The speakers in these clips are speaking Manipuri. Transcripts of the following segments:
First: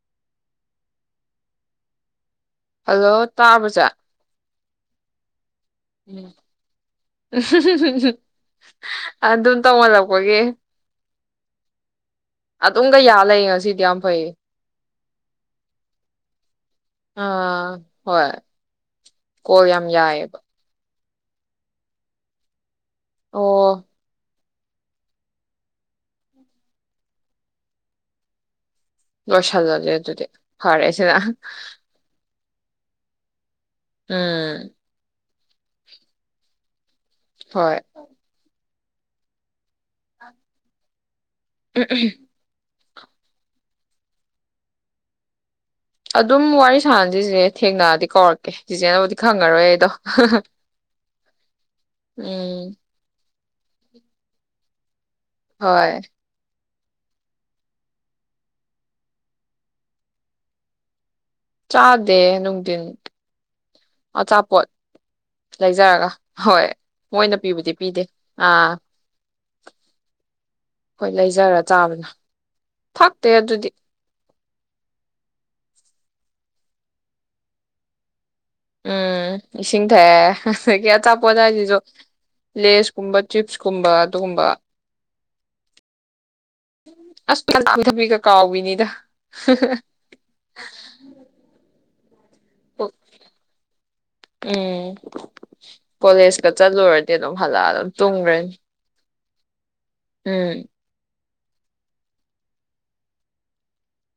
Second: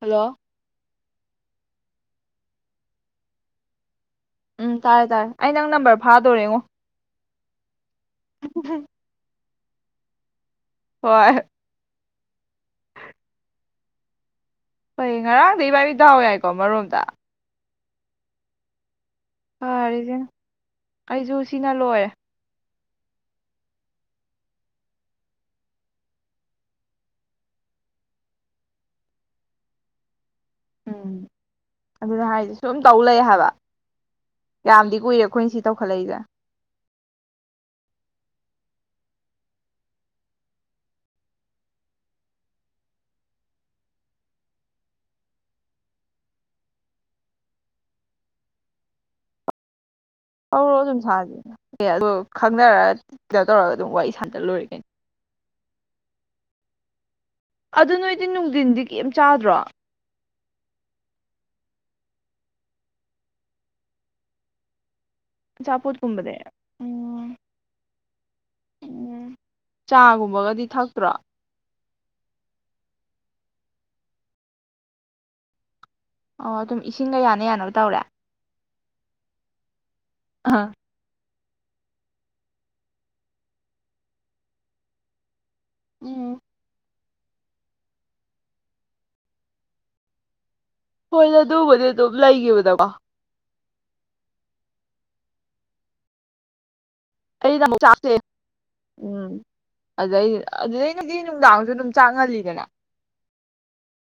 ꯍꯜꯂꯣ ꯍꯜꯂꯣ ꯇꯥꯕꯖꯥ ꯎꯝ ꯇꯥꯔꯦ ꯇꯥꯔꯦ ꯑꯩ ꯅꯪ ꯅꯝꯕꯔ ꯐꯥꯗꯣꯔꯦꯉꯣ ꯎ ꯑꯗꯨ ꯑꯗꯨ ꯇꯉꯂꯄꯦ ꯍꯣꯏ ꯑꯗꯨꯝꯒ ꯌꯥꯜꯂ ꯉꯁꯤꯗꯤ ꯌꯥꯝ ꯐꯩꯌꯦ ꯍꯣꯏ ꯉꯔꯥꯡꯗ ꯏꯕꯥꯏ ꯏ ꯊꯥꯎ ꯌꯥꯏꯀꯣ ꯃꯔꯣꯝꯗ ꯍꯣꯏ ꯀꯣ ꯌꯥꯝ ꯌꯥꯏꯑꯕ ꯑꯩꯁꯨ ꯁꯤꯅ ꯂꯣꯏꯔꯦ ꯑꯣ ꯂꯣꯏꯁꯟꯂꯁꯦ ꯑꯗꯨꯗꯤ ꯐꯔꯦꯁꯤꯗ ꯎꯝ ꯑꯗꯨꯅ ꯍꯥꯏꯁꯦ ꯁꯨꯝ ꯇꯧ ꯂꯩ ꯍꯥꯏꯕ ꯎꯝ ꯌꯥꯝꯗꯤ ꯀꯨꯏꯔꯦ ꯑꯩꯈꯣꯏꯅ ꯁꯤ ꯇꯧꯈꯠꯂꯛꯏꯁꯦ ꯍꯣꯏ [unintelligible] ꯑꯗꯨꯝ ꯋꯥꯔꯤ ꯁꯥꯟꯅꯁꯤꯁꯦ ꯊꯦꯡꯅꯔꯗꯤ ꯀꯧꯔꯛꯀꯦ ꯆꯆꯦꯅꯕꯨꯗꯤ ꯈꯪꯉꯔꯣꯏ ꯑꯩꯗꯣ ꯍꯧꯔꯣ ꯑꯗꯨꯝ ꯁꯥꯁꯦ ꯑꯦ ꯑꯗꯣ ꯎꯝ ꯈꯪꯅꯔꯑꯗꯤ ꯀꯩꯅꯣ ꯇꯧꯔꯒ ꯑꯗꯨꯝ ꯋꯥꯔꯤ ꯁꯥꯟꯇ ꯂꯣꯏꯔꯤꯒꯩꯅꯤ ꯍꯣꯏ ꯑꯗꯨ ꯅꯣꯏꯗꯤ ꯅꯨꯡꯊꯤꯟꯗꯤ ꯀꯔꯤꯝ ꯆꯥꯗ꯭ꯔꯣ ꯆꯥꯗꯦ ꯅꯨꯡꯊꯤꯟ ꯑꯆꯥꯄꯣꯠ ꯂꯩꯖꯔꯒ ꯑꯆꯥꯄꯣꯠꯀꯨꯝꯕꯗꯤ ꯍꯣꯏ ꯎꯝ ꯃꯣꯏꯅ ꯄꯤꯕꯨꯗꯤ ꯄꯤꯗꯦ ꯑꯥ ꯎꯝ ꯆꯥꯒꯨꯝꯕꯒꯗꯤ ꯍꯣꯏ ꯊꯛꯇ꯭ꯔꯣ ꯂꯩꯖꯔ ꯆꯥꯕꯅ ꯐꯇꯦ ꯑꯗꯨꯗꯤ ꯑꯣ ꯑꯗꯨꯝ ꯏꯁꯤꯡꯒ ꯌꯥꯅ ꯌꯥꯅꯕ ꯇꯧꯔꯦ ꯎꯝ ꯏ ꯑ ꯆ ꯄꯏꯁꯤꯁꯨ ꯂꯦꯁꯀꯨꯝꯕ ꯆꯤꯞꯁꯀꯨꯝꯕ ꯑꯗꯨꯒꯨꯝꯕ ꯎꯝ ꯑꯁꯊꯕꯤ ꯀ ꯀꯥꯎꯕꯤꯅꯤꯗ ꯍꯣꯏ ꯑꯗꯨ ꯃꯗꯤ ꯂꯏꯒꯕꯗ ꯀ ꯎꯝ ꯀꯣꯂꯦꯖ ꯀ ꯆꯂꯨ ꯑꯗꯨꯝ ꯑꯩꯅ ꯍꯜꯂꯛꯑ ꯑꯃꯨꯛ ꯑꯗꯨꯝ ꯇꯨꯝꯈ꯭ꯔꯦ ꯑꯗ ꯑꯗꯨꯗꯤ ꯅꯨꯡꯗꯥꯡꯁꯨ ꯑꯗꯨꯝ ꯆꯥꯡꯍꯜꯂꯤꯗꯅ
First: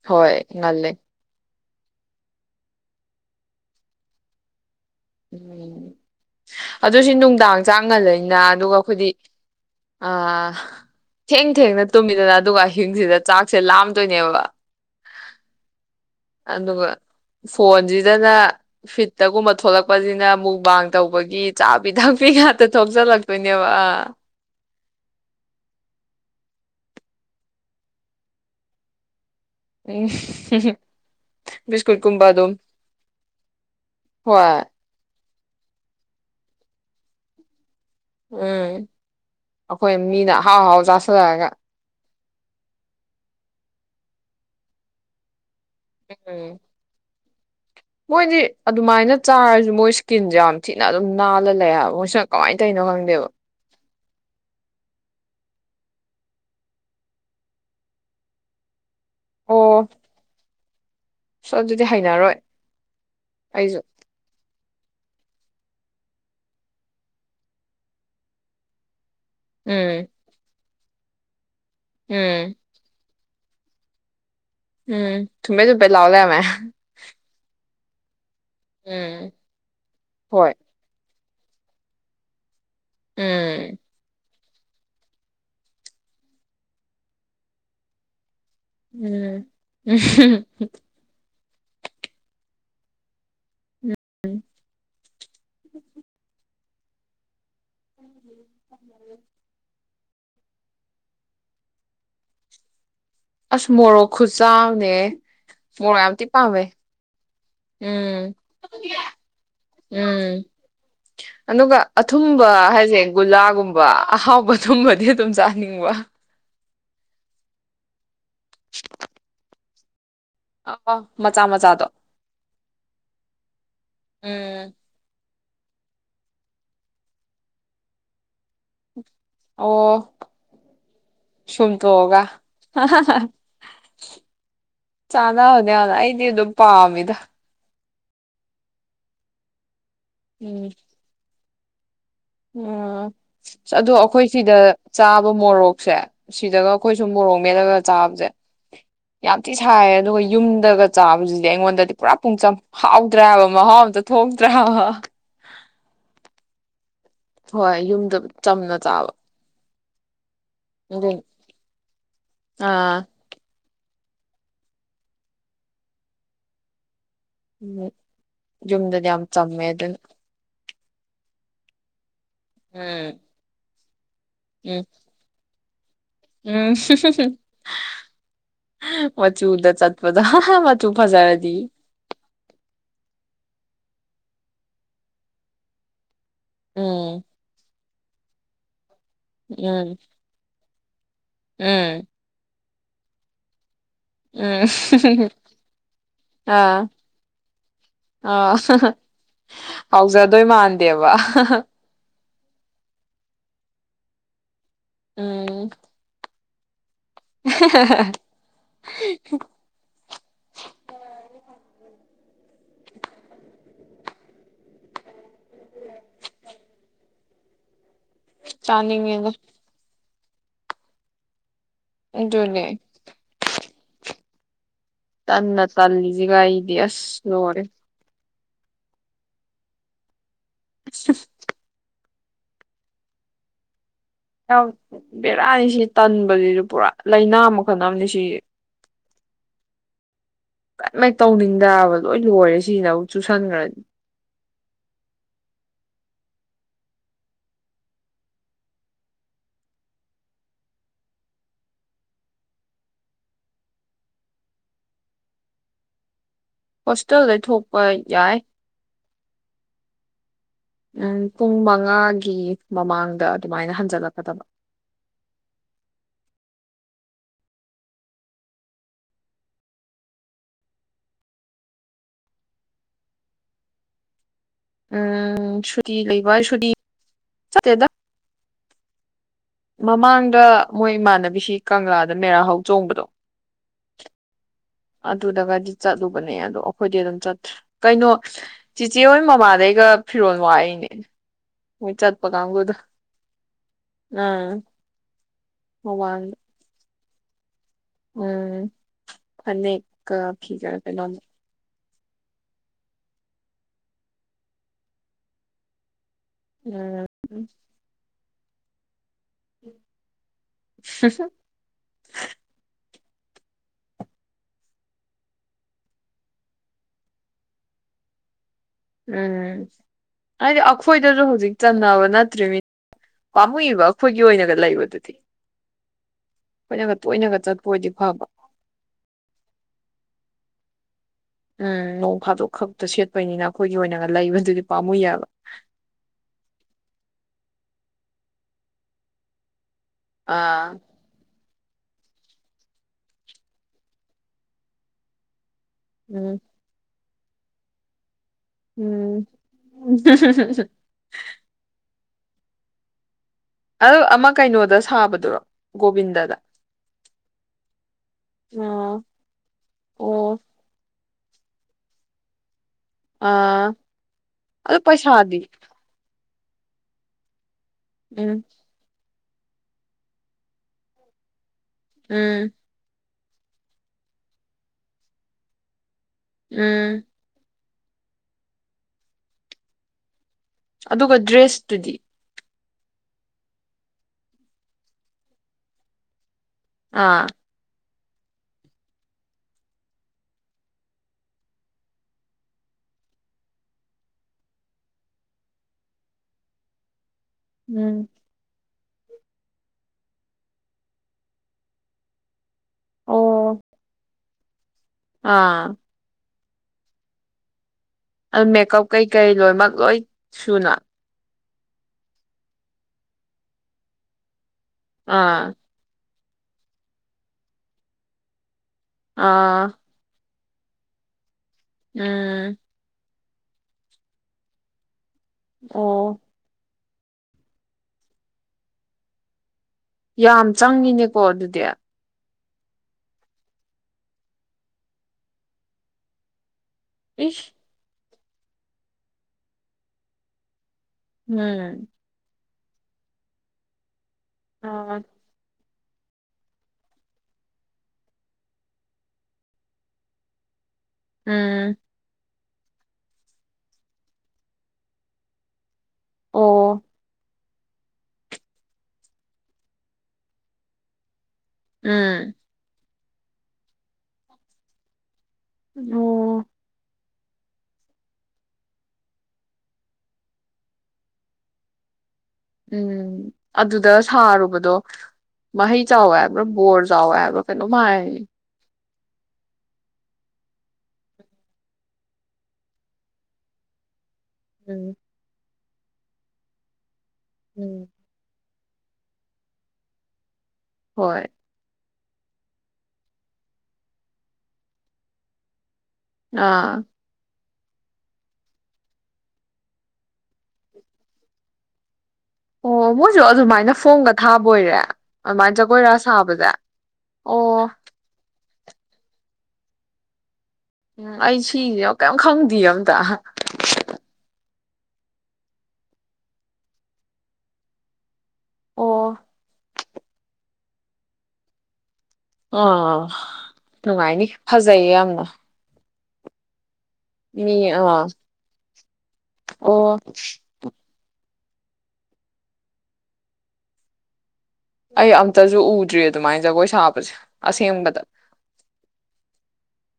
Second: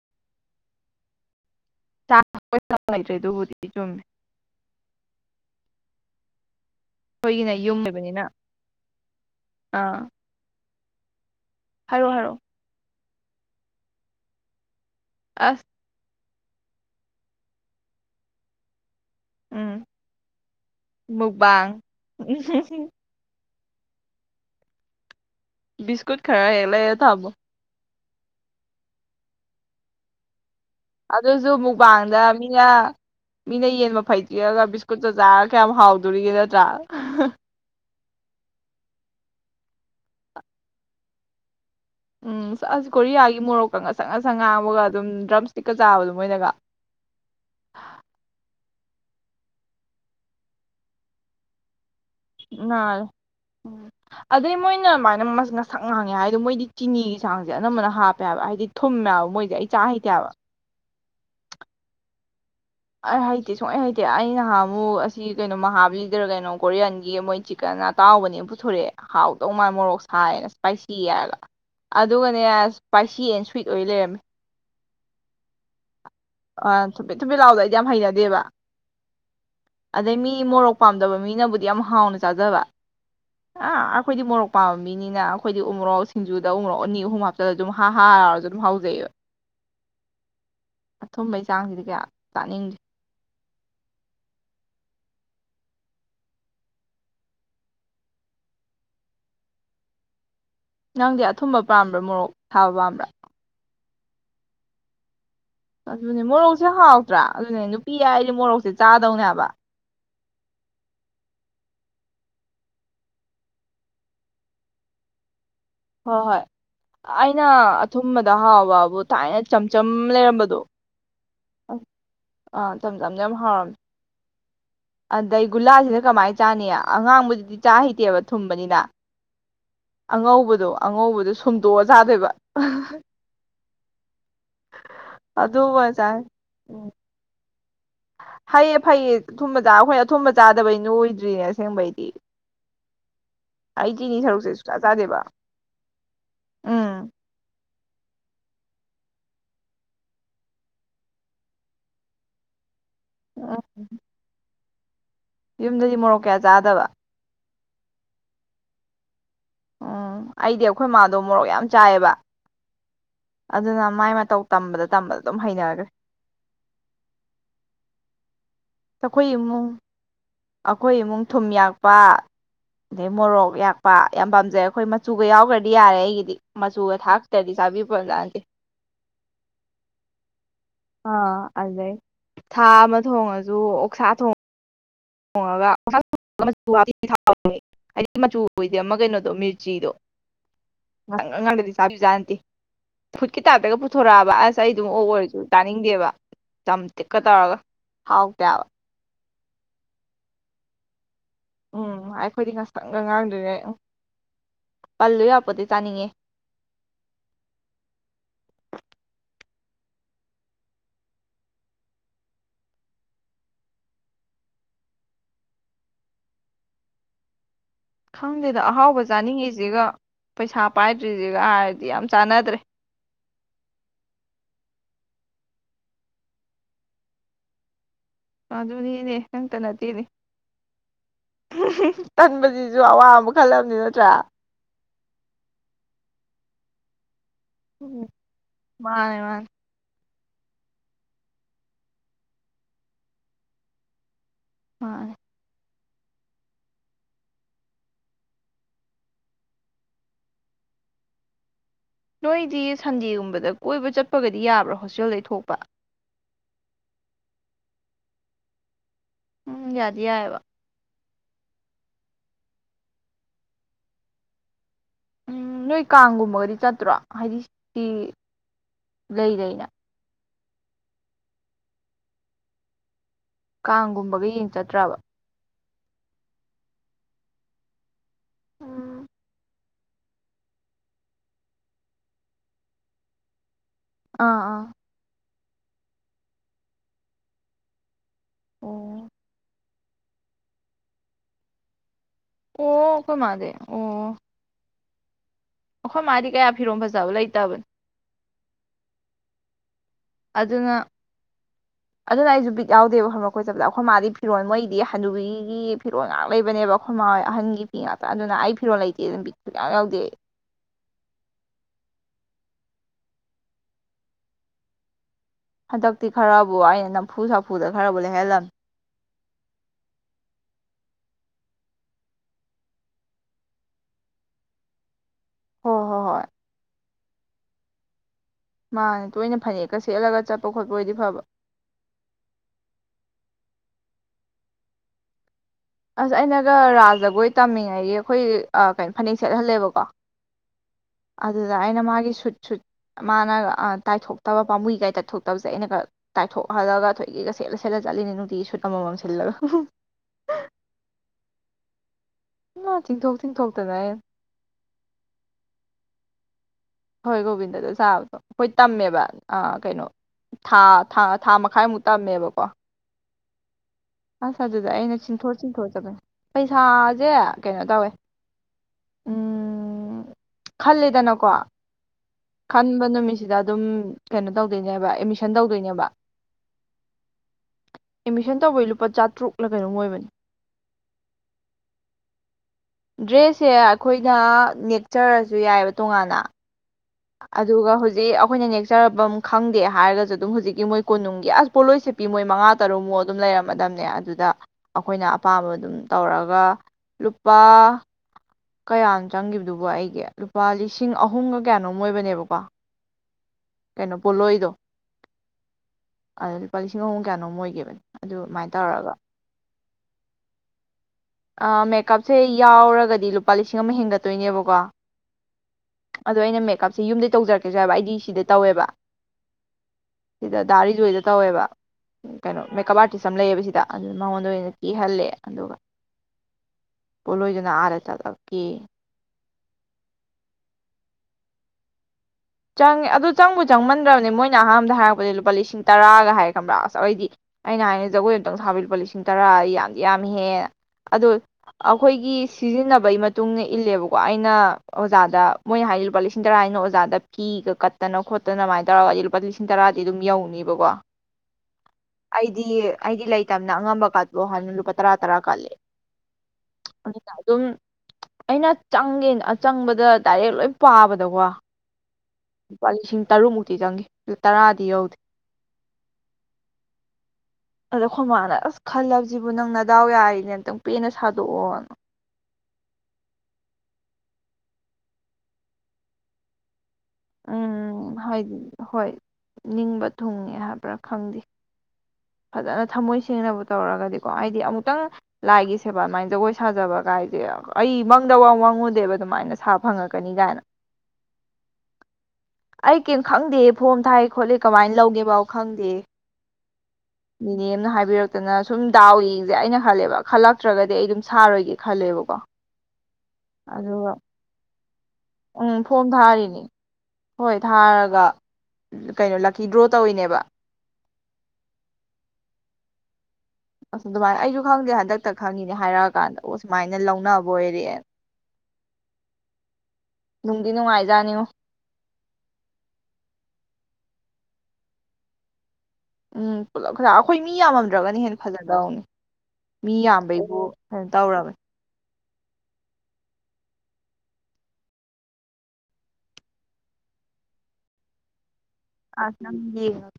ꯍꯣꯏ ꯉꯜꯂꯦ ꯂꯩꯇ꯭ꯔꯦ ꯑꯗꯨꯕꯨꯗꯤ ꯆꯨꯝꯃꯦ ꯎꯝ ꯑꯗꯨꯁꯨ ꯑꯩꯈꯣꯏꯒꯤꯅ ꯅꯨꯡꯗꯥꯡ ꯌꯨꯝ ꯆꯥꯡꯒ ꯑꯣꯏꯕꯅꯤꯅ ꯉꯜꯂꯅꯤ ꯑꯗꯨꯒ ꯑꯩꯈꯣꯏꯗꯤ ꯑꯥ ꯑ ꯊꯦꯡ ꯊꯦꯡꯅ ꯍꯥꯏꯔꯛꯑꯣ ꯇꯨꯝꯃꯤꯗꯅ ꯍꯥꯏꯔꯛꯑꯣ ꯑꯗꯨꯒ ꯑꯍꯤꯡꯁꯤꯗ ꯆꯥꯛꯁꯦ ꯂꯝꯗꯏꯅꯦꯑꯕ ꯑꯁ ꯑꯗꯨꯒ ꯐꯣꯟꯁꯤꯗꯅ ꯐꯤꯠꯇꯒꯨꯝꯕ ꯎꯝ ꯊꯣꯛꯣꯂꯛꯄꯁꯤꯅ ꯃꯨꯛꯕꯥꯡ ꯇꯧꯕꯒꯤ ꯃꯨꯛꯕꯥꯡ ꯆꯥꯕꯤ ꯊꯛꯄꯤ ꯉꯥꯛꯇ ꯊꯣꯛꯆꯜꯂꯛꯇꯣꯏꯅꯤ [unintelligible] ꯕ ꯕꯤꯁꯀꯨꯠ ꯈꯔ ꯍꯒꯂꯦꯔꯥ ꯊꯝꯃꯣ ꯎ ꯑꯗꯨꯁꯨ ꯃꯨꯛꯕꯥꯡꯗ ꯃꯤꯅ ꯃꯤꯅ ꯌꯦꯟ ꯃꯥꯍꯩ ꯆꯤꯛꯑꯒꯥ ꯍꯣꯏ ꯕꯤꯁꯀꯨꯠ ꯆꯥꯔ ꯀꯌꯥꯝ ꯍꯥꯎꯗꯣꯔꯤꯒꯦ ꯅꯠꯇ꯭ꯔꯥ ꯎꯝ ꯑꯩꯈꯣꯏ ꯃꯤꯅ ꯑꯍꯥꯎꯍꯥꯎ ꯆꯥꯁꯤꯔꯑꯒ ꯎꯝ ꯑꯁ ꯀꯣꯔꯤꯌꯥꯒꯤ ꯃꯣꯔꯣꯛꯇ ꯉꯁꯪ ꯉꯁꯪ ꯉꯥꯡꯕꯒ ꯑꯗꯨꯝ ꯗ꯭ꯔꯝꯁ ꯇꯤꯛꯀꯥ ꯆꯥꯕꯗꯣ ꯃꯣꯏꯅꯒ ꯎꯝ ꯃꯣꯏꯗꯤ ꯑꯗꯨꯃꯥꯏꯅ ꯆꯥꯔꯁꯨ ꯃꯣꯏ ꯏꯁꯀꯤꯟꯁꯦ ꯌꯥꯝ ꯊꯤꯅ ꯑꯗꯨꯝ ꯅꯥꯜꯂ ꯂꯩ ꯍꯥꯏꯕ ꯃꯣꯏ ꯀꯃꯥꯏꯅ ꯇꯧꯔꯤꯅꯣ ꯉꯥꯜꯂꯦ ꯈꯪꯗꯦꯕ ꯎꯝ ꯑꯗꯩ ꯃꯣꯏꯅ ꯑꯗꯨꯃꯥꯏꯅ ꯉꯁꯛ ꯉꯥꯡꯉꯦ ꯍꯥꯏꯗꯣ ꯃꯣꯏꯗꯤ ꯆꯤꯅꯤꯒꯤ ꯆꯥꯡꯁꯦ ꯑꯅꯝꯕꯅ ꯍꯥꯞꯄꯦ ꯍꯥꯏꯕ ꯍꯥꯏꯗꯤ ꯊꯨꯝꯃꯦꯕ ꯃꯣꯏꯁꯦ ꯑꯩ ꯆꯥ ꯍꯩꯇꯦꯕ ꯆꯣ ꯑꯗꯨꯗꯤ ꯍꯩꯏꯅꯔꯣꯏ ꯑꯩ ꯍꯩꯇꯦ ꯁꯨꯡ ꯍꯩ ꯍꯩꯇꯦ ꯑꯩꯅ ꯍ ꯑꯃꯛ ꯑꯁꯤ ꯀꯩꯅꯣ ꯃꯍꯥꯕꯤꯂꯤꯗꯔ ꯀꯩꯅꯣ ꯀꯣꯔꯤꯌꯥꯟꯒꯤ ꯃꯣꯏ ꯆꯤꯛꯀꯟ ꯑꯇꯥꯎꯕꯅꯦꯅ ꯄꯨꯊꯣꯔꯛꯑꯦ ꯍꯥꯎꯗꯧ ꯃꯥꯥꯏ ꯃꯣꯔꯣꯛ ꯎꯝ ꯁꯥꯏꯅ ꯄꯩꯁꯤ ꯌꯥꯒ ꯑꯗꯨꯒꯅꯦ ꯎꯝ ꯄꯩꯁ ꯁꯤ ꯌꯦꯟ ꯁ꯭ꯋꯤꯠ ꯑꯣꯏꯅ ꯂꯩꯔꯝꯃꯤ ꯎꯝ ꯊꯨꯝꯃꯦ ꯊꯨꯝꯄꯦꯇ ꯑ ꯊꯨꯝꯄꯦꯠ ꯊꯨꯝꯄꯦꯠ ꯂꯥꯎꯕꯗꯣ ꯑꯩ ꯌꯥꯝ ꯍꯩꯏꯅ ꯗꯦꯕꯥ ꯎꯝ ꯑꯗꯩ ꯃꯤ ꯍꯣꯏ ꯃꯣꯔꯣꯛ ꯄꯥꯝꯗꯕ ꯃꯤ ꯑꯩꯅꯕꯨꯗꯤ ꯌꯥꯝ ꯍꯥꯎꯅ ꯆꯥꯖꯕ ꯑ ꯎꯝ ꯑꯩꯈꯣꯏꯗꯤ ꯃꯣꯔꯛ ꯄꯥꯝꯕ ꯃꯤꯅꯤꯅ ꯑꯩꯈꯣꯏꯗꯤ ꯎꯃꯨꯔꯣꯛ ꯁꯤꯡꯖꯨꯗ ꯎꯃꯔꯣꯛ ꯑꯅꯤ ꯑꯍꯨꯝ ꯍꯥꯞꯆꯤꯜꯂ ꯑꯗꯨꯝ ꯍꯥ ꯍꯥ ꯂꯧꯔꯥꯖꯨ ꯎꯝ ꯇꯥꯡꯖꯤꯗꯤ ꯀꯌꯥ ꯆꯥꯅꯤꯡꯗꯦ ꯎꯦ [unintelligible] ꯅꯪꯗꯤ ꯑꯊꯨꯝꯕ ꯄꯥꯝꯕ꯭ꯔꯥ ꯃꯣꯔꯣꯛ ꯁꯥꯕ ꯄꯥꯝꯕ꯭ꯔꯥ ꯑꯁ ꯃꯣꯔꯣꯛ ꯈꯨꯆꯥꯎꯅꯦ꯫ ꯑꯗꯨꯅꯦ ꯃꯣꯔꯣꯛꯁꯦ ꯍꯥꯎꯇ꯭ꯔꯥ ꯑꯗꯨꯅꯦ ꯅꯨꯄꯤ ꯌꯥꯗꯤ ꯎꯝ ꯃꯣꯔꯣꯛꯁꯦ ꯆꯥꯗꯧꯅꯦ ꯍꯥꯏꯕ꯫ ꯎꯝ ꯑꯗꯨꯒ ꯑꯊꯨꯝꯕ ꯍꯥꯏꯁꯦ ꯒꯨꯂꯥꯒꯨꯝꯕ ꯑꯍꯥꯎꯕꯊꯨꯝꯕꯗꯤ ꯑꯗꯨꯝ ꯆꯥ ꯅꯤꯡꯕ ꯍꯣꯏ ꯍꯣꯏ ꯑꯩꯅ ꯑꯊꯨꯝꯕꯗ ꯍꯥꯎꯕꯕꯨ ꯊꯥꯏꯅ ꯆꯝꯆꯝ ꯂꯩꯔꯝ ꯝꯕꯗꯣ ꯑꯥ ꯃꯆꯥ ꯃꯆꯥꯗꯣ ꯑꯥ ꯆꯝ ꯆꯝꯅ ꯌꯥꯝ ꯍꯥꯎꯔꯝꯃꯦ꯫ ꯎꯝ ꯑꯗꯩ ꯒꯨꯂꯥꯁꯤꯗꯅ ꯀꯃꯥꯏꯅ ꯆꯥꯅꯤꯌꯦ ꯑꯉꯥꯡꯕꯗꯨꯗꯤ ꯆꯥ ꯍꯩꯇꯦꯕ ꯊꯨꯝꯕꯅꯤꯅ꯫ ꯑꯣ ꯑꯉꯧꯕꯗꯣ ꯑꯉꯧꯕꯗꯣ ꯁꯨꯝꯗꯣꯛꯑ ꯁꯨꯝꯇꯣꯛꯑꯒ ꯆꯥꯗꯣꯏꯕ ꯆꯥꯅꯕꯅ ꯑꯗꯨꯒ ꯌꯥꯝꯦꯅ ꯑꯩꯗꯤ ꯑꯗꯨꯝ ꯄꯥꯝꯃꯤꯗ꯫ ꯐꯩꯌꯦ-ꯐꯩꯌꯦ ꯑꯊꯨꯝꯕ ꯆꯥ ꯍꫭꯏꯅ ꯑꯊꯨꯝꯕ ꯎꯝ ꯆꯥꯗꯕꯩꯩꯅꯣ ꯑꯣꯏꯗ꯭ꯔꯤꯅꯦ꯫ ꯁꯦꯡꯕꯩꯗꯤ ꯎꯝ ꯑꯗꯣ ꯑꯩꯈꯣꯏ ꯁꯔꯨꯛꯁꯦ ꯁꯤꯗ ꯁꯨꯡꯆꯥ ꯆꯥꯗꯦꯕ ꯆꯥꯕ ꯃꯣꯔꯣꯛꯁꯦ ꯁꯤꯗꯒ ꯎꯝ ꯑꯩꯈꯣꯏ ꯁꯨꯝ ꯃꯣꯔꯣꯛ ꯃꯦꯠꯂꯒ ꯆꯥꯕꯁꯦ ꯌꯥꯝ ꯊꯤ ꯁꯥꯏꯌꯦ ꯑꯗꯨꯒ ꯌꯨꯝꯗꯒ ꯆꯥꯕꯁꯤꯗꯤ ꯑꯩꯉꯣꯟꯗꯗꯤ ꯄꯨꯔꯥ ꯄꯨꯡꯆꯝ꯫ ꯍꯥꯎꯗ꯭ꯔꯦꯕ ꯎꯝ ꯃꯍꯥꯎ ꯑꯝꯇ ꯊꯣꯛꯇ꯭ꯔꯦ ꯍꯥꯏꯕ꯫ ꯑ ꯌꯨꯝꯗꯗꯤ ꯃꯣꯔꯣꯛ ꯀꯌꯥ ꯆꯥꯗꯕ꯫ ꯍꯣꯏ ꯌꯨꯝꯗ ꯆꯝꯅ ꯆꯥꯕ꯫ ꯎꯝ ꯑꯩꯗꯤ ꯑꯩꯈꯣꯏ ꯃꯥꯗꯣ ꯑꯗꯨꯅꯤ ꯃꯣꯔꯣꯛ ꯌꯥꯝ ꯆꯥꯏꯌꯦꯕ꯫ ꯑꯥ ꯑꯗꯨꯅ ꯃꯥꯏ ꯃꯇꯧ ꯇꯝꯕꯗ-ꯇꯝꯕꯗ ꯑꯗꯨꯝ ꯍꯩꯅꯔꯒ꯭ꯔꯦ꯫ ꯎꯝ ꯌꯨꯝꯗꯗꯤ ꯌꯥꯝ ꯆꯝꯃꯦ ꯑꯗꯨꯅ꯫ ꯑꯈꯣꯏ ꯏꯃꯨꯡ ꯊꯨꯝ ꯌꯥꯛꯄ ꯗꯩ ꯎꯝ ꯃꯣꯔꯣꯛ ꯌꯥꯛ ꯄꯥ ꯌꯥꯝ ꯄꯥꯝꯖꯩ ꯎꯝ ꯑꯩꯈꯣꯏ ꯃꯆꯨꯒ ꯌꯥꯎꯈ꯭ꯔ ꯌꯥꯔꯦ ꯒꯤꯗꯤ ꯎꯝ ꯃꯆꯨꯒ ꯊꯥꯛꯇꯗꯤ ꯆꯥꯕꯤꯄꫭꯟ ꯖꯥꯠ ꯅꯠꯇꯦ ꯃꯆꯨꯗ ꯆꯠꯄꯗꯣ ꯃꯆꯨ ꯑ ꯐꯖꯔꯗꯤ ꯑꯗꯨꯗꯩ ꯊꯥ ꯑꯃ ꯊꫭꯡꯑ ꯑꯗꫭ ꯑꫭꯛꯁꯥ ꯊꫭꯡ ꯊꫭꯡꯑꯒ ꯎꯝ [unintelligible] ꯑꯗꯤꯃꯆꯨ ꯑꯣꯏꯗꯦ ꯑꯃ ꯀꯩꯅꯣꯗꯣ ꯎꯝ ꯃꯤꯔꯆꯤꯗꯣ ꯎꯝ [unintelligible] ꯐꯨꯠꯀꯤ ꯇꯥꯏꯞꯇꯒ ꯄꯨ ꯊꯣꯔꯛꯑꯕ ꯑꯁ ꯑꯩ ꯑꯗꯨꯝ ꯑꯣꯛ ꯎꯝ ꯑꯣꯏꯔꯁꯨ ꯇꯥꯅꯤꯡꯗꯦꯕ ꯆꯝ ꯑꯥ ꯇꯦꯛꯀ ꯇꯧꯔꯒ ꯑꯥ ꯍꯥꯎꯇꯦꯕ ꯍꯥꯎꯖꯗꯣꯏ ꯃꯥꯟꯗꯦꯕ ꯎꯝ ꯑꯩꯈꯣꯏꯗꯤ ꯉꯇꯪꯒ ꯉꯥꯡꯗꯣꯏꯅꯦ ꯎꯝ ꯄꯜꯂꯣ ꯌꯥꯛꯄꯣꯗꯤ ꯎꯝ ꯆꯥꯅꯤꯡꯉꯦ [unintelligible] ꯈꯪꯗꯦꯗ ꯑꯍꯥꯎꯕ ꯆꯥꯅꯤꯡꯉꯦꯗ ꯆꯥꯅꯤꯡꯉꯤꯁꯤꯒ ꯄꯩꯁꯥ ꯄꯥꯏꯗ꯭ꯔꯤꯁꯤꯒ ꯗꯤ ꯌꯥꯝ ꯆꯥꯟꯅꯗ꯭ꯔꯦ ꯑꯗꯨꯅꯦ ꯇꯟꯅ ꯇꯜꯂꯤꯁꯤꯒꯒꯥ ꯑꯩꯗꯤ ꯑꯁ ꯂꯣꯏꯔꯦ ꯑꯗꯨꯅꯦꯅꯦ ꯅꯪꯇ ꯅꯠꯇꯦꯅꯦ [inaudible] ꯇꯟꯕꯁꯤꯁꯨ ꯑꯋꯥꯕ ꯈꯜꯂꯕꯅꯤꯅ ꯌꯥ ꯕꯦꯔꯥꯅꯤꯁꯤ ꯇꯟꯕꯒꯤꯗ ꯄꯨꯔꯥ ꯂꯥꯏꯅꯥ ꯃꯈꯜ ꯑꯃꯅꯤ ꯁꯤ ꯑ ꯀꯩ ꯃꯩ ꯇꯧꯅꯤꯡꯗꯕ ꯂꯣꯏ ꯂꯣꯏꯔꯦ ꯁꯤꯅ ꯑꯃꯨꯛ ꯆꯨꯁꯟꯈ꯭ꯔꯗꯤ ꯍꯣꯏ ꯅꯣꯏꯗꯤ ꯁꯟꯗꯦꯒꯨꯝꯕꯗ ꯀꯣꯏꯕ ꯆꯠꯄꯒꯗꯤ ꯌꯥꯕ꯭ꯔꯥ ꯍꯣꯁꯇꯦꯜꯗꯩ ꯊꯣꯛꯄ ꯍꯣꯁꯇꯦꯜꯗꯩ ꯊꯣꯛꯄ ꯌꯥꯏ ꯎꯝ ꯌꯥꯗꯤꯌꯥꯕ ꯄꯨꯡ ꯃꯉꯥꯒꯤ ꯃꯃꯥꯡꯗ ꯑꯗꯨꯃꯥꯏꯅ ꯍꯟꯖꯜꯂꯛꯀꯗꯕ ꯎꯝ ꯅꯣꯏ ꯀꯥꯡꯒꯨꯝꯕꯒꯗꯤ ꯆꯠꯇ꯭ꯔꯣ ꯍꯥꯏꯗꯤ ꯁꯤ ꯂꯩ ꯂꯩꯅ ꯀꯥꯒꯨꯝꯕꯒ ꯌꯦ ꯆꯠꯇ꯭ꯔꯕ ꯀ ꯂꯩ ꯋꯥꯨꯗ ꯎꯝ ꯃꯃꯥꯡꯗ ꯃꯣꯏ ꯏꯃꯥꯟꯅꯕꯤꯁꯤ ꯀꯪꯂꯥꯗ ꯃꯦꯔꯥ ꯍꯧ ꯆꯣꯡꯕꯗꯣ ꯑꯥ ꯑꯥ ꯑꯗꯨꯗꯒꯗꯤ ꯆꯠꯂꯨꯕꯅꯦ ꯑꯗꯣ ꯑꯩꯈꯣꯏꯗꯤ ꯑꯗꯨꯝ ꯆꯠꯇ꯭ꯔꯦ ꯀꯩꯅꯣ ꯆꯤꯆꯦ ꯑꯣ ꯍꫭꯏ ꯃꯥꯃꯥꯗꯩ ꯒ ꯐꯤꯔꯣꯜ ꯋꯥꯏꯅꯦ ꯃꯣꯏ ꯆꯠ ꯑꯣ ꯑꯩꯈꯣꯏ ꯃꯥꯗꯩ ꯑꯣ ꯑꯥ ꯑꯈꫭꯏ ꯃꯥꯗꯤ ꯃꯃꯥꯡꯗ ꯀꯌꯥ ꯐꯤꯔꫭꯟ ꯐꯖꯕ ꯂꯩꯇꯕꯅꯦ ꯎꯝ ꯐꯅꯦꯛ ꯀꯥ ꯑꯗꯨꯅ ꯃꯤꯒꯔ ꯀꯩꯅꫭꯝ ꯑꯗꯨꯅ ꯑꯩꯁꯨ ꯕꯤꯛ ꯌꯥꯎꯗꯦꯕ ꯈꯪꯉꯕ ꯀꫭꯏ ꯆꯟꯄꯥꯗ ꯑꯩꯈꯣꯏ ꯃꯥꯗꯤ ꯐꯤꯔꯣꯟꯜ ꯃꯣꯏꯗꯤꯗꯤ ꯍꯅꯨꯕꯤꯒꯤ ꯂꯣꯟ ꯉꯥꯛ ꯂꯩꯕꯅꯦꯕ ꯑꯩꯈꯣꯏ ꯃꯥ ꯎꯝ ꯍꯣꯏ ꯑꯍꯟꯒꯤ ꯄꯤ ꯉꯥꯛꯇ ꯑꯗꯨ ꯥꯑꯩ ꯐꯤꯔꯣꯜ ꯂꯩꯇꯦ ꯕꯤꯟ ꯌꯥꯝ ꯌꯥꯎꯗꯦ [unintelligible] ꯍꯟꯗꯛꯇꯤ ꯈꯔꯕꯨ ꯑꯩꯅ ꯅꯝꯐꯨ ꯁꯥꯐꯨꯗ ꯈꯔꯕꯨ ꯂꯩꯍꯜꯂꯝꯃꯤ ꯎꯝ ꯍꯥꯏꯗꯤ ꯑꯩꯈꯣꯏꯗꯁꯨ ꯍꯧꯖꯤꯛ ꯆꯅꯕ ꯅꯠꯇ꯭ꯔꯤꯅꯤꯅ ꯄꯝꯃꯨꯏꯕ ꯑꯩꯈꯣꯏꯒꯤ ꯑꯣꯏꯅꯒ ꯂꯩꯕꯗꯨꯗꯤ ꯍꯣꯍꯣ ꯍꯣꯏ ꯑꯩꯅꯒ ꯇꯣꯏꯅꯒ ꯆꯠꯄ ꯑꯣꯏꯗꯤ ꯐꯕ ꯃꯥꯅꯦ ꯇꯣꯏꯅ ꯐꯅꯦꯛꯀ ꯁꯦꯠꯂꯒ ꯆꯠꯄ ꯈꯣꯠꯄ ꯑꯣꯏꯗꯤ ꯐꯕ ꯎꯝ ꯅꯣꯡ ꯐꯥꯗꯣꯛ ꯈꯛꯇ ꯁꯦꯠꯄꯅꯤꯅ ꯑꯩꯈꯣꯏꯒꯤ ꯑꯣꯏꯅꯒ ꯂꯩꯕꯗꯨꯗꯤ ꯄꯥꯝꯃꯨꯏ ꯌꯥꯏꯕ ꯑꯁ ꯑꯩꯅꯒ ꯔꯥꯖꯒꯣꯏ ꯇꯝꯃꯤꯉꯩꯒꯤ ꯑꯩꯈꯣꯏ ꯀꯩꯅꯣ ꯐꯅꯦꯛ ꯁꯦꯠꯍꯜꯂꯦꯕꯀꯣ ꯑꯥ ꯑꯗꯨꯗ ꯑꯩꯅ ꯃꯥꯒꯤ ꯁꯨꯠ ꯁꯨꯠ ꯃꯥꯅ ꯇꯥꯏꯊꯣꯛꯇꯕ ꯄꯥꯝꯕꯨꯒꯥꯏ ꯇꯥꯏꯊꯣꯛꯇꯕ ꯁꯦ ꯑꯩꯒ ꯎꯝ ꯇꯥꯏꯊꯣꯛꯍꯜꯂꯒ ꯂꯒ ꯁꯦꯠꯂ ꯁꯦꯠꯂ ꯆꯠꯂꯤꯅꯤ ꯎꯝ [unintelligible] ꯑꯩꯅ ꯑꯗꯨ ꯑꯃ ꯀꯩꯅꯣꯗ ꯁꯥꯕꯗꯨꯔꯣ ꯒꯣꯕꯤꯟꯗꯗ ꯍꯣꯏ ꯒꯣꯕꯤꯟꯗꯗ ꯁꯥꯕꯗꯣ ꯑꯩꯈꯣꯏ ꯑꯣ ꯇꯝꯃꯦꯕ ꯀꯩꯅꯣ ꯑꯣ ꯊꯥ ꯊꯥ ꯊꯥ ꯃꯈꯥꯏꯃꯨꯛ ꯇꯝꯃꯦꯕꯀꯣ ꯑꯥ ꯑꯁ ꯑꯗꯨꯗ ꯑꯗꯨ ꯑꯩꯅ ꯆꯤꯟꯊꯣꯔ ꯄꯩꯁꯥꯗꯤ ꯆꯤꯟꯊꯣꯔꯑꯆꯕ ꯄꯩꯁꯥꯁꯦ ꯀꯩꯅꯣ ꯇꯧꯋꯦ ꯎꯝ ꯎꯝ ꯈꯜꯂꯦꯗꯅꯀꯣ ꯎꯝ ꯈꯟꯕꯅꯃꯤꯠ ꯁꯤꯗ ꯑꯗꯨꯝ ꯀꯩꯅꯣ ꯇꯧꯗꯣꯏꯅꯦꯕ ꯑꯦꯠꯃꯤꯁꯟ ꯇꯧꯗꯣꯏꯅꯦꯕ ꯎꯝ ꯑꯦꯠꯃꯤꯁꯟ ꯇꯧꯕꯩ ꯂꯨꯄꯥ ꯆꯥꯇ꯭ꯔꯨꯛꯂ ꯀꯩꯅꯣꯝ ꯑꯣꯏꯕꯅꯤ ꯑꯗꯨꯒ ꯗ꯭ꯔꯦꯁꯇꯨꯗꯤ ꯗ꯭ꯔꯦꯁꯁꯦ ꯑꯩꯈꯣꯏꯅ ꯅꯦꯛꯆꯔꯁꯨ ꯌꯥꯏꯑꯕ ꯇꯣꯉꯥꯟꯅ ꯑꯥ ꯑꯗꯨꯒ ꯍ ꯍꯧꯖꯤꯛ ꯑꯩꯈꯣꯏꯅ ꯅꯦꯛꯆꯐꯝ ꯈꯪꯗꯦ ꯍꯥꯏꯔꯒꯁꯨ ꯑꯗꯨꯝ ꯍꯧꯖꯤꯛꯀꯤ ꯃꯣꯏ ꯀꯣꯅꯨꯡꯒꯤ ꯑꯁ ꯄꯣꯂꯣꯏꯁꯤꯦꯞꯄꯤ ꯃꯣꯏ ꯃꯉꯥ ꯇꯔꯨꯛꯃꯨꯛ ꯑꯗꯨꯝ ꯂꯩꯔꯝꯃꯗꯕꯅꯦ ꯑꯗꯨꯗ ꯑꯩꯈꯣꯏꯅ ꯑꯄꯥꯝꯕ ꯑꯗꯨꯝ ꯇꯧꯔꯒ ꯋꯥ ꯎꯝ ꯀꯌꯥꯅ ꯆꯪꯈꯤꯕꯗꯨꯕ ꯑꯩꯒꯤ ꯂꯨꯄꯥ ꯂꯤꯁꯤꯡ ꯑꯍꯨꯝꯒ ꯀꯌꯥꯅꯣꯝ ꯑꯣꯏꯕꯅꯦꯕꯀꯣ ꯑꯣ ꯀꯩꯅꯣ ꯄꯣꯂꯣꯏꯗꯣ ꯑꯥ ꯑꯗꯣ ꯂꯨꯄꯥ ꯂꯤꯁꯤꯡ ꯑꯍꯨꯝ ꯀꯌꯥꯅꯣꯝ ꯑꯣꯏꯒꯕꯅꯤ ꯑꯗꯨ ꯃꯦꯀꯞ ꯀꯩꯀꯩ ꯂꯣꯏꯅꯃꯛ ꯂꯣꯏ ꯁꯨꯅ ꯃꯦꯀꯞꯁꯦ ꯌꯥꯎꯔꯒꯗꯤ ꯂꯨꯄꯥ ꯂꯤꯁꯤꯡ ꯑꯃ ꯍꯦꯟꯒꯠꯇꯣꯏꯅꯦꯕꯀꯣ ꯑꯥ ꯑꯗꯣ ꯑꯩꯅ ꯃꯦꯀꯞꯁꯦ ꯌꯨꯝꯗꯩ ꯇꯧꯖꯔꯛꯀꯦꯁꯨ ꯍꯥꯏꯕ ꯑꯩꯗꯤ ꯁꯤꯗ ꯇꯧꯋꯦꯕ ꯑꯥ ꯁꯤꯗ ꯗꯥꯔꯤꯗꯨꯣꯏꯗ ꯇꯧꯋꯦꯕ ꯀꯩꯅꯣ ꯎꯝ ꯃꯦꯀꯞꯔꯤꯁ ꯁꯝ ꯂꯩꯌꯦꯕꯁꯤꯗ ꯑꯗꯨꯅ ꯃꯉꯣꯟꯗ ꯑꯣꯏꯅ ꯀꯤꯍꯜꯂꯦ ꯑꯣ ꯄꯣꯂꯣꯣꯏꯅꯥꯔꯦ ꯆ ꯀꯦ ꯌꯥꯝ ꯆꯪꯉꯤꯅꯦꯀꯣ ꯑꯗꯨꯗꯤ ꯆꯪꯉꯦ ꯑꯗꯨ ꯆꯪꯕꯨ ꯆꯪꯃꯟꯗ꯭ꯔꯕꯅꯤ ꯃꯣꯏꯅ ꯑꯍꯥꯟꯕꯗ ꯍꯥꯏꯔꯛꯄꯗꯤ ꯂꯨꯄꯥ ꯂꯤꯁꯤꯡ ꯇꯔꯥꯒ ꯍꯥꯏꯕ꯭ꯔꯥ ꯑꯁ ꯑꯣꯏꯗꯤ ꯏꯁ ꯑꯩꯅ ꯍꯥꯏ ꯖꯒꯣꯏ ꯈꯤꯇꯪ ꯁꯥꯕꯤ ꯂꯨꯄꯥ ꯂꯤꯁꯤꯡ ꯇꯔꯥ ꯌꯥꯝꯗꯤ ꯌꯥꯝꯍꯦ ꯑ ꯎꯝ ꯑꯩꯈꯣꯏꯒꯤ ꯁꯤꯖꯤꯟꯅꯕꯒꯤ ꯃꯇꯨꯡꯟꯅ ꯏꯜꯂꯦꯕ ꯑꯩꯅ ꯑꯥ ꯑꯣꯖꯥꯗ ꯃꯣꯏ ꯍꯥꯏ ꯂꯄꯥ ꯂꯤꯁꯤꯡ ꯇꯔꯥ ꯍꯥꯏꯅꯣ ꯑꯣꯖꯥꯗ ꯐꯤꯒ ꯀꯠꯇꯅ ꯈꯣꯠꯇꯅ ꯑꯗꯨꯃꯥꯏꯅ ꯇꯧꯔꯒ ꯑꯩꯗꯤ ꯂꯨꯄꯥ ꯂꯤꯁꯤꯡ ꯇꯔꯥꯗꯤ ꯑꯗꯨꯝ ꯌꯧꯅꯤꯕꯀꯣ ꯎꯝ ꯑꯩꯗꯤ ꯑꯩꯗꯤ ꯂꯩꯇꯕꯅ ꯑꯉꯝꯕ ꯀꯥꯠꯄꯣ ꯍꯥꯏꯅ ꯂꯨꯄꯥ ꯇꯔꯥ ꯇꯔꯥ ꯀꯥꯠꯂꯦ ꯑꯣ ꯑꯗꯨ ꯑꯗꯨꯝ ꯑꯩꯅ ꯆꯪꯒꯦ ꯆꯪꯕꯗ ꯗꯥꯏꯔꯦꯛ ꯂꯣꯏ ꯄꯥꯕꯗꯀꯣ ꯎꯝ ꯂꯨꯄꯥ ꯂꯤꯁꯤꯡ ꯇꯔꯨꯛꯃꯨꯛꯇꯤ ꯆꯪꯈꯤ ꯇꯔꯥꯗꯤ ꯌꯧꯗꯦ ꯑꯣꯝ ꯑꯗꯣ ꯈꯣꯏ ꯃꯥꯅ ꯑꯁ ꯈꯜꯂꯕꯖꯤꯕꯨ ꯅꯪ ꯅꯗꯥꯎ ꯌꯥꯔꯤꯅꯦ ꯑꯝꯇꯪ ꯄꯦꯟꯅ ꯁꯥꯗꯣꯛꯑꯣꯅ ꯎꯝ ꯑꯗꯨꯗ ꯁꯥꯔꯨꯕꯗꯣ ꯃꯍꯩ ꯆꯥꯎꯋꯦ ꯍꯥꯏꯕ꯭ꯔꯥ ꯕꯣꯔ ꯆꯥꯎꯋꯦ ꯍꯥꯏꯕꯔꯥ ꯀꯩꯅꯣꯝ ꯎꯝ ꯍꯥꯏ ꯍꯥꯏꯗꯤ ꯍꯣꯏ ꯅꯤꯡꯕ ꯊꯨꯡꯉꯦ ꯍꯥꯏꯕ꯭ꯔꯥ ꯈꯪꯗꯦ ꯐꯖꯅ ꯊꯝꯃꯣꯏ ꯁꯦꯡꯅꯕ ꯇꯧꯔꯒꯗꯤ ꯀꯣ ꯑꯩꯗꯤ ꯑꯃꯨꯛꯇꯪ ꯎꯝ ꯂꯥꯏꯒꯤꯁ ꯁꯦꯕꯥ ꯃꯥꯏꯅ ꯖꯒꯣꯏ ꯁꯥꯖꯕꯒꯥꯏ ꯑꯩ ꯎꯝ ꯃꯥꯡꯗ ꯕꯥꯎ ꯃꯥꯡꯉꯨꯗ ꯗꯦꯕ ꯗꯨꯃꯥꯏꯅ ꯁꯥ ꯐꯪꯉꯛꯀꯅꯤ ꯀꯥꯏꯅ ꯍꯣꯏ ꯑꯩ ꯀꯩꯝ ꯈꯪꯗꯦ ꯐꯣꯝ ꯊꯥꯏ ꯈꯣꯠꯂꯤ ꯀꯃꯥꯏꯅ ꯂꯧꯒꯦꯕꯧ ꯈꯪꯗꯦ ꯑꯥ ꯅꯤꯅꯦ ꯑꯝꯅꯥ ꯍꯥꯏꯕꯤꯔꯛꯇꯅ ꯁꯨꯝ ꯗꯥꯎ ꯌꯦꯡꯖꯦ ꯑꯩꯅ ꯈꯜꯂꯦꯕ ꯈꯜꯂꯛꯇ꯭ꯔꯒꯗꯤ ꯑꯩ ꯑꯗꯨꯝ ꯁꯥꯔꯣꯏꯒꯦ ꯈꯜꯂꯦꯕꯀꯣ ꯑꯣ ꯃꯣꯏꯁꯨ ꯑꯗꯨꯃꯥꯏꯅ ꯑꯗꯨꯒ ꯐꯣꯝꯒ ꯊꯥꯕꯣꯏꯔꯦ ꯑꯗꯨꯃꯥꯏꯅ ꯎꯝ ꯐꯣꯝ ꯖꯒꯣꯏꯒ ꯊꯥꯔꯤꯅꯤ ꯁꯥꯕꯖꯦ ꯍꯣꯏ ꯑꯣ ꯊꯥꯔꯒ ꯀꯩꯅꯣ ꯂꯛꯀꯤ ꯗ꯭ꯔꯣ ꯇꯧꯋꯅꯦꯕ ꯎꯝ ꯑꯩ ꯁꯤꯁꯦ ꯀꯩꯝ ꯈꯪꯗꯤꯌꯦ ꯑꯝꯇ ꯑꯁ ꯑꯗꯨꯃꯥꯏꯅ ꯑꯩꯁꯨ ꯈꯪꯗꯦ ꯍꯟꯗꯛꯇꯛ ꯈꯪꯉꯤꯅꯦ ꯍꯥꯏꯔꯛꯑꯀꯥꯟꯗ ꯑꯣ ꯁꯨꯃꯥꯏꯅ ꯂꯧꯅꯕꯣꯏꯔꯦꯅ ꯑꯣ ꯅꯨꯡ ꯗꯤ ꯅꯨꯡꯉꯥꯏꯖꯅꯤꯉꯣ ꯑꯥ ꯅꯨꯡꯉꯥꯏꯅꯤ ꯐꯖꯩꯌꯦ ꯌꯥꯝꯅ ꯎꯝ ꯄꯨꯂꯞ ꯑꯈꯣꯏ ꯃꯤ ꯌꯥꯝꯃꯝꯗ꯭ꯔꯒꯅ ꯍꯦꯟꯅ ꯐꯖꯗꯧꯅꯤ ꯃꯤ ꯑꯣ ꯌꯥꯝꯕꯩꯕꯨ ꯇꯧꯔꯕ ꯑꯩ ꯑꯝꯇꯖꯨ ꯎꯗ꯭ꯔꯤ ꯑꯗꯨꯃꯥꯏ ꯖꯒꯣꯏ ꯁꯥꯕꯖꯦ ꯑꯁꯦꯡꯕꯗ ꯑꯁ ꯅꯪ ꯌꯦꯡꯉ